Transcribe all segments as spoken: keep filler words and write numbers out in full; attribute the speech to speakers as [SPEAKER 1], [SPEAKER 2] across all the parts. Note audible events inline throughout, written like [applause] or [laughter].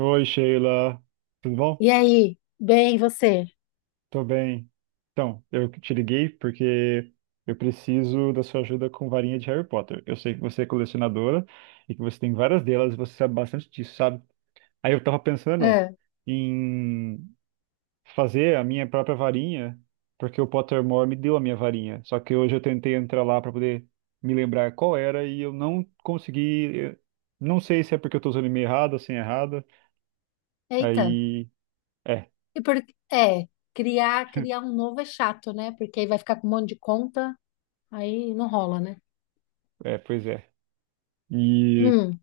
[SPEAKER 1] Oi, Sheila. Tudo bom?
[SPEAKER 2] E aí? Bem, e você?
[SPEAKER 1] Tô bem. Então, eu te liguei porque eu preciso da sua ajuda com varinha de Harry Potter. Eu sei que você é colecionadora e que você tem várias delas e você sabe bastante disso, sabe? Aí eu tava pensando
[SPEAKER 2] Ah.
[SPEAKER 1] em fazer a minha própria varinha, porque o Pottermore me deu a minha varinha. Só que hoje eu tentei entrar lá para poder me lembrar qual era e eu não consegui. Eu Não sei se é porque eu tô usando meio errada, sem errada.
[SPEAKER 2] Eita.
[SPEAKER 1] Aí, é,
[SPEAKER 2] E por... É, criar, criar um novo é chato, né? Porque aí vai ficar com um monte de conta, aí não rola, né?
[SPEAKER 1] é, pois é. E
[SPEAKER 2] Hum,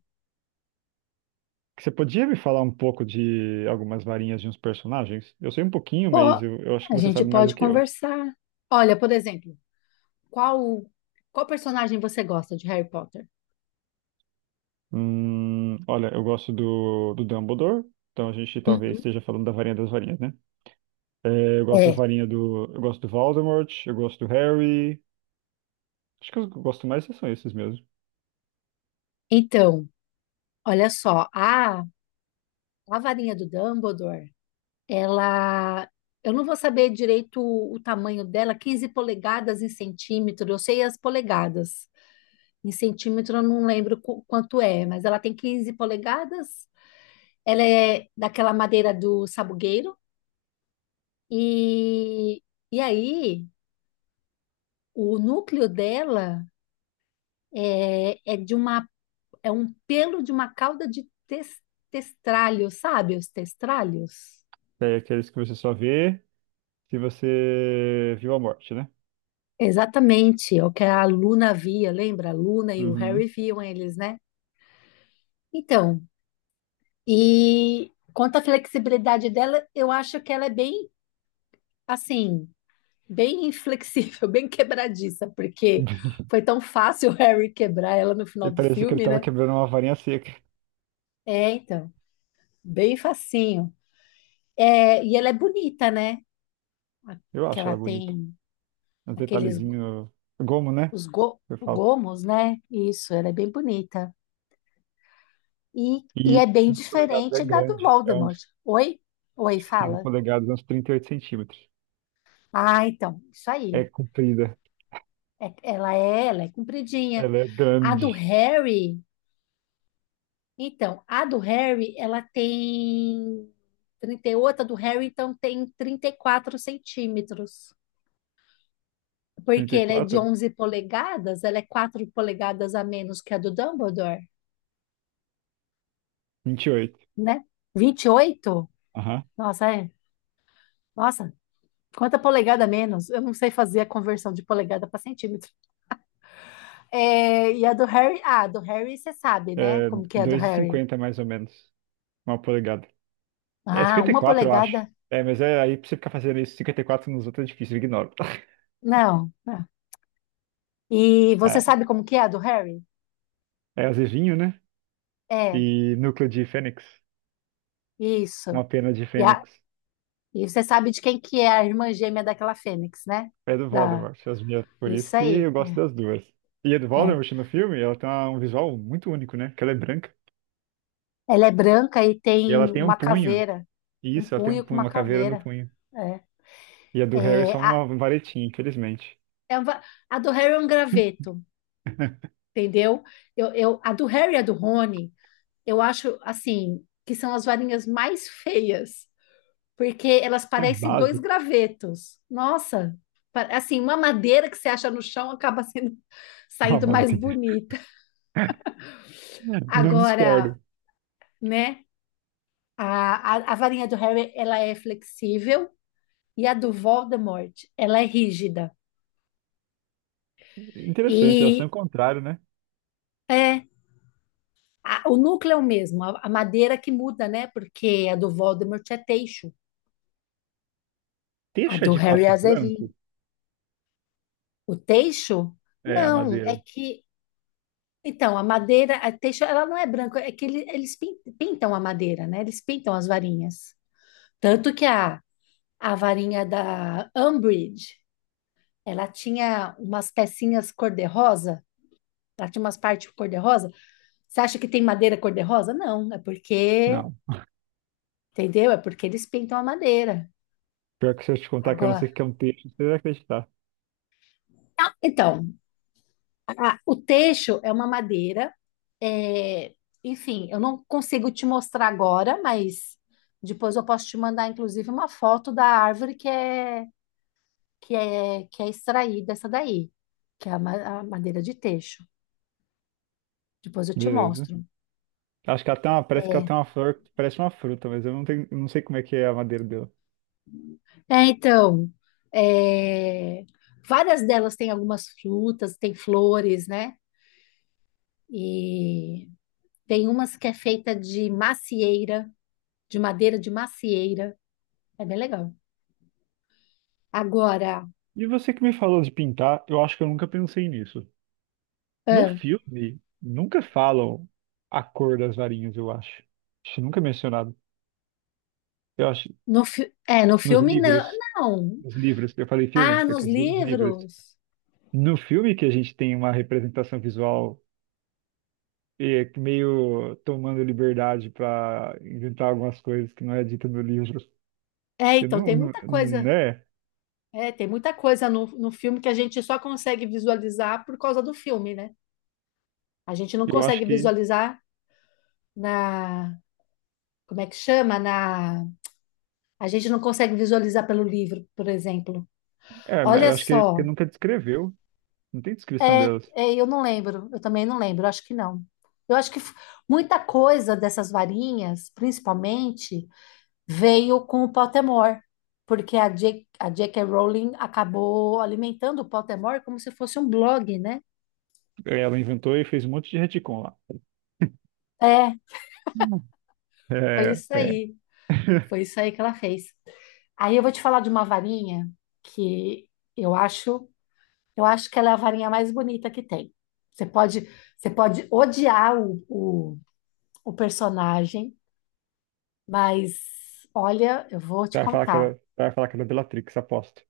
[SPEAKER 1] você podia me falar um pouco de algumas varinhas de uns personagens? Eu sei um pouquinho,
[SPEAKER 2] Pô,
[SPEAKER 1] mas eu, eu acho que
[SPEAKER 2] a
[SPEAKER 1] você
[SPEAKER 2] gente
[SPEAKER 1] sabe mais do
[SPEAKER 2] pode
[SPEAKER 1] que eu.
[SPEAKER 2] conversar. Olha, por exemplo, qual, qual personagem você gosta de Harry Potter?
[SPEAKER 1] Hum, olha, eu gosto do, do Dumbledore, então a gente talvez
[SPEAKER 2] Uhum.
[SPEAKER 1] esteja falando da varinha das varinhas, né? É, eu gosto da
[SPEAKER 2] É,
[SPEAKER 1] varinha do. Eu gosto do Voldemort, eu gosto do Harry. Acho que os que eu gosto mais são esses mesmo.
[SPEAKER 2] então, olha só, a, a varinha do Dumbledore, ela, eu não vou saber direito o, o tamanho dela. Quinze polegadas em centímetro, eu sei as polegadas. Em centímetro, eu não lembro qu- quanto é, mas ela tem quinze polegadas. Ela é daquela madeira do sabugueiro. E, e aí, o núcleo dela é, é de uma, é um pelo de uma cauda de tes- testralho, sabe? Os testralhos.
[SPEAKER 1] É aqueles que você só vê se você viu a morte, né?
[SPEAKER 2] Exatamente, é o que a Luna via, lembra? A Luna e o Harry
[SPEAKER 1] Uhum.
[SPEAKER 2] viam eles, né? Então, e quanto à flexibilidade dela, eu acho que ela é bem assim. Bem inflexível, [laughs] bem quebradiça, porque foi
[SPEAKER 1] [laughs]
[SPEAKER 2] tão fácil o Harry quebrar ela no
[SPEAKER 1] E
[SPEAKER 2] final do
[SPEAKER 1] parecia que ele
[SPEAKER 2] filme,
[SPEAKER 1] tava
[SPEAKER 2] né?
[SPEAKER 1] quebrando uma varinha seca.
[SPEAKER 2] É, então, bem facinho. É, e ela é bonita, né? A-
[SPEAKER 1] Eu
[SPEAKER 2] Que
[SPEAKER 1] acho
[SPEAKER 2] ela
[SPEAKER 1] ela bonita.
[SPEAKER 2] tem
[SPEAKER 1] Um
[SPEAKER 2] aqueles
[SPEAKER 1] detalhezinho. Gomo, né?
[SPEAKER 2] os go-
[SPEAKER 1] Eu falo.
[SPEAKER 2] gomos, né? Isso, ela é bem bonita. E, e
[SPEAKER 1] E
[SPEAKER 2] é bem
[SPEAKER 1] quinze polegadas é
[SPEAKER 2] diferente da do
[SPEAKER 1] grande. É
[SPEAKER 2] Voldemort.
[SPEAKER 1] uns
[SPEAKER 2] Oi? Oi,
[SPEAKER 1] quinze
[SPEAKER 2] fala.
[SPEAKER 1] polegadas, uns trinta e oito centímetros.
[SPEAKER 2] Ah, então, isso
[SPEAKER 1] É
[SPEAKER 2] aí.
[SPEAKER 1] comprida.
[SPEAKER 2] É- ela é, ela é compridinha.
[SPEAKER 1] Ela é
[SPEAKER 2] A do
[SPEAKER 1] grande.
[SPEAKER 2] Harry. Então, a do Harry, ela tem trinta e oito. A do Harry, então, tem trinta e quatro centímetros. Porque ela é de
[SPEAKER 1] trinta e quatro?
[SPEAKER 2] onze polegadas, ela é quatro polegadas a menos que a do Dumbledore,
[SPEAKER 1] vinte e oito.
[SPEAKER 2] né? vinte e oito?
[SPEAKER 1] Aham.
[SPEAKER 2] Nossa, é. Nossa, quanta polegada a menos? Eu não sei fazer a conversão de polegada para centímetro. É, e a do Harry? Ah, a do Harry você sabe, né?
[SPEAKER 1] É
[SPEAKER 2] Como que é a do Harry?
[SPEAKER 1] dois vírgula cinquenta mais ou menos. Uma polegada. É
[SPEAKER 2] Ah, uma
[SPEAKER 1] cinquenta e quatro, eu acho.
[SPEAKER 2] polegada?
[SPEAKER 1] É, mas é aí pra você ficar fazendo isso, cinquenta e quatro nos outros é difícil, eu ignoro. [laughs]
[SPEAKER 2] Não. Não. E você
[SPEAKER 1] É,
[SPEAKER 2] sabe como que é a do Harry?
[SPEAKER 1] é azevinho, né?
[SPEAKER 2] É,
[SPEAKER 1] E núcleo de fênix.
[SPEAKER 2] isso.
[SPEAKER 1] Uma pena de
[SPEAKER 2] E, a-
[SPEAKER 1] fênix.
[SPEAKER 2] e você sabe de quem que é a irmã gêmea daquela fênix, né?
[SPEAKER 1] É do
[SPEAKER 2] Da,
[SPEAKER 1] Voldemort, as minhas. Por isso
[SPEAKER 2] isso
[SPEAKER 1] que
[SPEAKER 2] aí.
[SPEAKER 1] eu gosto das duas. E a do
[SPEAKER 2] É.
[SPEAKER 1] Voldemort no filme, ela tem um visual muito único, né? Que ela é branca.
[SPEAKER 2] Ela é branca e
[SPEAKER 1] E
[SPEAKER 2] tem
[SPEAKER 1] ela tem um
[SPEAKER 2] uma
[SPEAKER 1] punho.
[SPEAKER 2] caveira, um
[SPEAKER 1] Isso, ela tem um
[SPEAKER 2] punho com
[SPEAKER 1] punho,
[SPEAKER 2] uma
[SPEAKER 1] uma caveira no
[SPEAKER 2] caveira.
[SPEAKER 1] punho.
[SPEAKER 2] É,
[SPEAKER 1] E a do Harry é só
[SPEAKER 2] É, a,
[SPEAKER 1] uma varetinha, infelizmente.
[SPEAKER 2] é uma- a do Harry é um graveto,
[SPEAKER 1] [laughs]
[SPEAKER 2] entendeu? Eu, eu, a do Harry e a do Rony, eu acho assim que são as varinhas mais feias, porque elas
[SPEAKER 1] É
[SPEAKER 2] parecem dois
[SPEAKER 1] básico.
[SPEAKER 2] gravetos. Nossa, pa- assim, uma madeira que você acha no chão acaba sendo [laughs]
[SPEAKER 1] Uma
[SPEAKER 2] saindo mais
[SPEAKER 1] madeira.
[SPEAKER 2] bonita.
[SPEAKER 1] [laughs] Não
[SPEAKER 2] Agora,
[SPEAKER 1] discordo.
[SPEAKER 2] né? A, a, a varinha do Harry, ela é flexível e a do Voldemort, ela é rígida.
[SPEAKER 1] Interessante, elas são
[SPEAKER 2] E
[SPEAKER 1] o contrário, né?
[SPEAKER 2] é a- o núcleo é o mesmo, a, a madeira que muda, né? Porque a do Voldemort é teixo, a
[SPEAKER 1] Teixa é
[SPEAKER 2] do
[SPEAKER 1] de
[SPEAKER 2] Harry é
[SPEAKER 1] fato
[SPEAKER 2] azevinho.
[SPEAKER 1] branco?
[SPEAKER 2] O teixo,
[SPEAKER 1] É, a
[SPEAKER 2] não, é
[SPEAKER 1] madeira.
[SPEAKER 2] que... Então, a madeira, a teixo, ela não é branca, é que ele- eles pin- pintam a madeira, né? Eles pintam as varinhas. Tanto que a, a varinha da Umbridge, ela tinha umas pecinhas cor-de-rosa. Ela tinha umas partes cor-de-rosa. Você acha que tem madeira cor-de-rosa? Não, é porque,
[SPEAKER 1] Não.
[SPEAKER 2] entendeu? É porque eles pintam a madeira.
[SPEAKER 1] Pior que se eu te contar que eu não sei
[SPEAKER 2] Agora,
[SPEAKER 1] o que é um teixa, você vai acreditar.
[SPEAKER 2] então, a- o teixo é uma madeira. É, enfim, eu não consigo te mostrar agora, mas depois eu posso te mandar, inclusive, uma foto da árvore que é que é que é extraída essa daí, que é a ma- a madeira de teixo. Depois eu te
[SPEAKER 1] Beleza.
[SPEAKER 2] mostro.
[SPEAKER 1] Acho que ela tem uma, parece que ela
[SPEAKER 2] É,
[SPEAKER 1] tem uma flor que parece uma fruta, mas eu não tenho, não sei como é que é a madeira dela.
[SPEAKER 2] É, então, é, várias delas têm algumas frutas, tem flores, né? E tem umas que é feita de macieira, de madeira de macieira. É bem legal. Agora,
[SPEAKER 1] E você que me falou de pintar, eu acho que eu nunca pensei nisso. No
[SPEAKER 2] ah,
[SPEAKER 1] filme, nunca falam a cor das varinhas, eu acho. Acho nunca é mencionado. Eu acho,
[SPEAKER 2] no, fi- é, no
[SPEAKER 1] nos
[SPEAKER 2] filme não,
[SPEAKER 1] livros,
[SPEAKER 2] não.
[SPEAKER 1] nos livros, eu falei filme,
[SPEAKER 2] Ah,
[SPEAKER 1] eu
[SPEAKER 2] nos
[SPEAKER 1] quis dizer nos livros.
[SPEAKER 2] livros.
[SPEAKER 1] No filme que a gente tem uma representação visual é, que meio tomando liberdade para inventar algumas coisas que não é dita no livro.
[SPEAKER 2] É,
[SPEAKER 1] Eu
[SPEAKER 2] então,
[SPEAKER 1] não,
[SPEAKER 2] tem
[SPEAKER 1] não,
[SPEAKER 2] muita coisa.
[SPEAKER 1] né?
[SPEAKER 2] É, tem muita coisa no, no filme que a gente só consegue visualizar por causa do filme, né? A gente não
[SPEAKER 1] Eu acho
[SPEAKER 2] consegue
[SPEAKER 1] que,
[SPEAKER 2] visualizar na, como é que chama? Na A gente não consegue visualizar pelo livro, por exemplo.
[SPEAKER 1] é,
[SPEAKER 2] Olha
[SPEAKER 1] eu acho que, que
[SPEAKER 2] só.
[SPEAKER 1] nunca descreveu. Não tem descrição
[SPEAKER 2] É,
[SPEAKER 1] delas.
[SPEAKER 2] é, eu não lembro. Eu também não lembro. Acho que não. Eu acho que f- muita coisa dessas varinhas, principalmente, veio com o Pottermore, porque a J- a J. K. Rowling acabou alimentando o Pottermore como se fosse um blog, né?
[SPEAKER 1] É, ela inventou e fez um monte de retcon lá.
[SPEAKER 2] É,
[SPEAKER 1] Hum.
[SPEAKER 2] foi
[SPEAKER 1] É,
[SPEAKER 2] isso
[SPEAKER 1] é.
[SPEAKER 2] aí.
[SPEAKER 1] [laughs]
[SPEAKER 2] Foi isso aí que ela fez. Aí eu vou te falar de uma varinha que eu acho Eu acho que ela é a varinha mais bonita que tem. Você pode, você pode odiar o, o, o personagem, mas olha, eu vou te
[SPEAKER 1] Você vai falar que
[SPEAKER 2] contar.
[SPEAKER 1] era, você vai falar que era Bellatrix, aposto.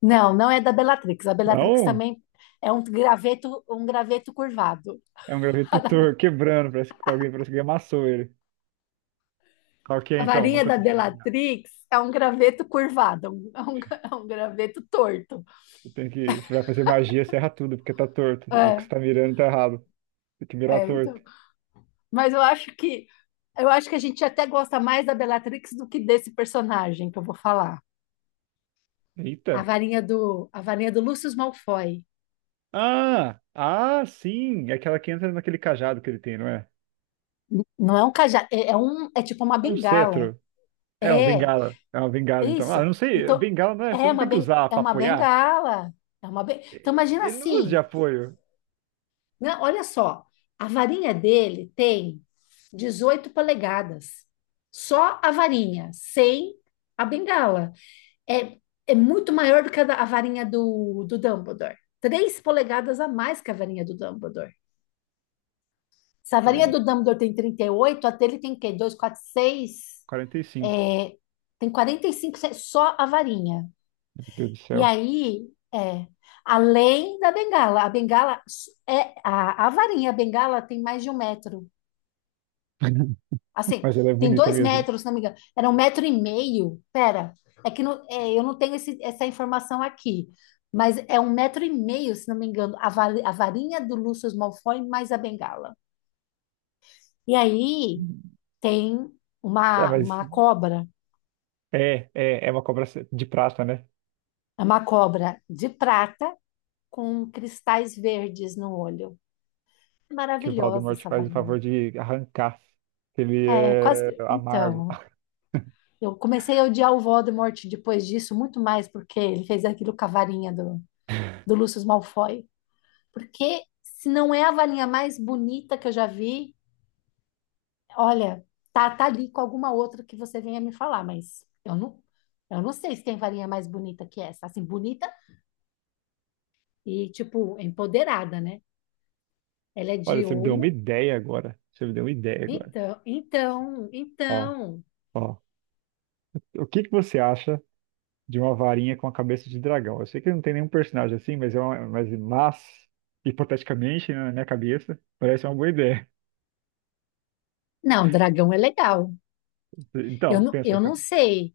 [SPEAKER 2] Não, não é da Bellatrix. A Bellatrix
[SPEAKER 1] Não,
[SPEAKER 2] também é um graveto, um graveto curvado.
[SPEAKER 1] é um
[SPEAKER 2] [laughs] A, da
[SPEAKER 1] gravetutor
[SPEAKER 2] Be-
[SPEAKER 1] quebrando, parece que alguém, parece que alguém amassou ele. Qual que é
[SPEAKER 2] a
[SPEAKER 1] então? Não
[SPEAKER 2] varinha da
[SPEAKER 1] consegui adivinhar.
[SPEAKER 2] Bellatrix é um graveto curvado, um- é um, gra- é um graveto torto.
[SPEAKER 1] Você tem que, você vai fazer magia, você erra tudo, porque tá torto. O que
[SPEAKER 2] É,
[SPEAKER 1] você tá mirando tá errado. Tem que mirar
[SPEAKER 2] é, então.
[SPEAKER 1] torto.
[SPEAKER 2] Mas eu acho que eu acho que a gente até gosta mais da Bellatrix do que desse personagem que eu vou falar. A
[SPEAKER 1] Eita.
[SPEAKER 2] varinha do, a varinha do Lúcio Malfoy.
[SPEAKER 1] Ah, ah, sim, é aquela que entra naquele cajado que ele tem, não é?
[SPEAKER 2] Não é um cajado, é, é um, é tipo uma
[SPEAKER 1] É um
[SPEAKER 2] bengala.
[SPEAKER 1] cetro. É uma
[SPEAKER 2] É, é
[SPEAKER 1] bengala. É uma bengala, então. Ah,
[SPEAKER 2] isso.
[SPEAKER 1] eu não sei,
[SPEAKER 2] Então,
[SPEAKER 1] bengala não é, você
[SPEAKER 2] é
[SPEAKER 1] não
[SPEAKER 2] uma,
[SPEAKER 1] tem que
[SPEAKER 2] ben,
[SPEAKER 1] usar
[SPEAKER 2] é
[SPEAKER 1] pra
[SPEAKER 2] uma
[SPEAKER 1] apoiar.
[SPEAKER 2] bengala. É uma ben... Então,
[SPEAKER 1] É,
[SPEAKER 2] imagina
[SPEAKER 1] ele não usa de
[SPEAKER 2] assim,
[SPEAKER 1] apoio.
[SPEAKER 2] né? Olha só, a varinha dele tem dezoito polegadas. Só a varinha, sem a bengala. É, é muito maior do que a, da- a varinha do, do Dumbledore. Três polegadas a mais que a varinha do Dumbledore. Savaria
[SPEAKER 1] Três,
[SPEAKER 2] do Dumbledore tem trinta e oito, a dele tem o quê? dois, quatro, seis,
[SPEAKER 1] quarenta e cinco.
[SPEAKER 2] é, tem quarenta e cinco só a varinha.
[SPEAKER 1] Meu Deus do
[SPEAKER 2] E
[SPEAKER 1] céu.
[SPEAKER 2] aí, é, além da bengala, a bengala é a, a varinha, a bengala tem mais de um metro.
[SPEAKER 1] [laughs]
[SPEAKER 2] Assim,
[SPEAKER 1] Mas ela é
[SPEAKER 2] tem
[SPEAKER 1] bonita
[SPEAKER 2] dois
[SPEAKER 1] mesmo.
[SPEAKER 2] metros, se não me engano. Era um metro e meio. Pera, é que não- é, eu não tenho esse- essa informação aqui. Mas é um metro e meio, se não me engano, a, va- a varinha do Lúcio Malfoy mais a bengala. E aí, tem
[SPEAKER 1] Ah,
[SPEAKER 2] uma,
[SPEAKER 1] mas
[SPEAKER 2] uma cobra,
[SPEAKER 1] é, é, é uma cobra de prata, né?
[SPEAKER 2] é uma cobra de prata com cristais verdes no olho.
[SPEAKER 1] Que o
[SPEAKER 2] Maravilhosa
[SPEAKER 1] Voldemort
[SPEAKER 2] essa
[SPEAKER 1] faz o
[SPEAKER 2] varinha.
[SPEAKER 1] favor de arrancar. Que Ele
[SPEAKER 2] É, quase.
[SPEAKER 1] é
[SPEAKER 2] que-
[SPEAKER 1] amargo.
[SPEAKER 2] Então,
[SPEAKER 1] [laughs]
[SPEAKER 2] eu comecei a odiar o Voldemort depois disso, muito mais porque ele fez aquilo com a varinha do, do, Lúcio Malfoy. Porque se não é a varinha mais bonita que eu já vi, olha, tá, tá ali com alguma outra que você venha me falar, mas eu não, eu não sei se tem varinha mais bonita que essa. Assim, bonita e, tipo, empoderada, né? Ela é
[SPEAKER 1] Olha,
[SPEAKER 2] de
[SPEAKER 1] você me deu uma
[SPEAKER 2] Olmo.
[SPEAKER 1] ideia agora. Você me deu uma ideia agora.
[SPEAKER 2] Então, então,
[SPEAKER 1] Ó,
[SPEAKER 2] então.
[SPEAKER 1] ó. O que que você acha de uma varinha com a cabeça de dragão? Eu sei que não tem nenhum personagem assim, mas é uma, mas, mas hipoteticamente, né, na minha cabeça, parece uma boa ideia.
[SPEAKER 2] Não, dragão é legal. Eu
[SPEAKER 1] Então,
[SPEAKER 2] não,
[SPEAKER 1] pensa,
[SPEAKER 2] eu não
[SPEAKER 1] ca-
[SPEAKER 2] sei.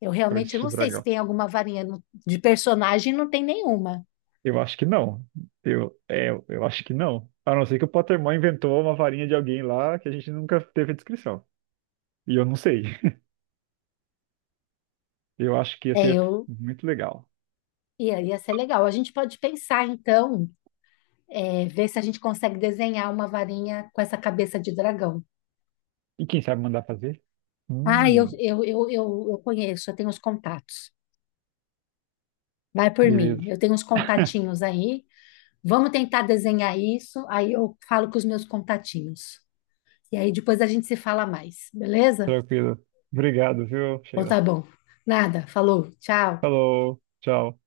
[SPEAKER 2] Eu realmente
[SPEAKER 1] cabeça de
[SPEAKER 2] não sei se
[SPEAKER 1] dragão.
[SPEAKER 2] tem alguma varinha no- de personagem, não tem nenhuma.
[SPEAKER 1] Eu acho que não. Eu, é, eu acho que não. A não ser que o Pottermore inventou uma varinha de alguém lá que a gente nunca teve descrição. E eu não sei. [laughs] Eu acho que ia
[SPEAKER 2] É,
[SPEAKER 1] ser
[SPEAKER 2] eu
[SPEAKER 1] muito legal.
[SPEAKER 2] ia, ia ser legal. A gente pode pensar, então, é, ver se a gente consegue desenhar uma varinha com essa cabeça de dragão.
[SPEAKER 1] E quem sabe mandar fazer?
[SPEAKER 2] Ah, eu,
[SPEAKER 1] Hum,
[SPEAKER 2] eu, eu, eu, eu conheço, eu tenho os contatos. Vai por mim.
[SPEAKER 1] beleza.
[SPEAKER 2] Eu tenho uns contatinhos aí. Vamos tentar desenhar isso. Aí eu falo com os meus contatinhos. E aí depois a gente se fala mais, beleza?
[SPEAKER 1] Tranquilo. Obrigado, viu,
[SPEAKER 2] Então
[SPEAKER 1] Sheila?
[SPEAKER 2] tá bom. Nada, falou, tchau.
[SPEAKER 1] Falou. Tchau.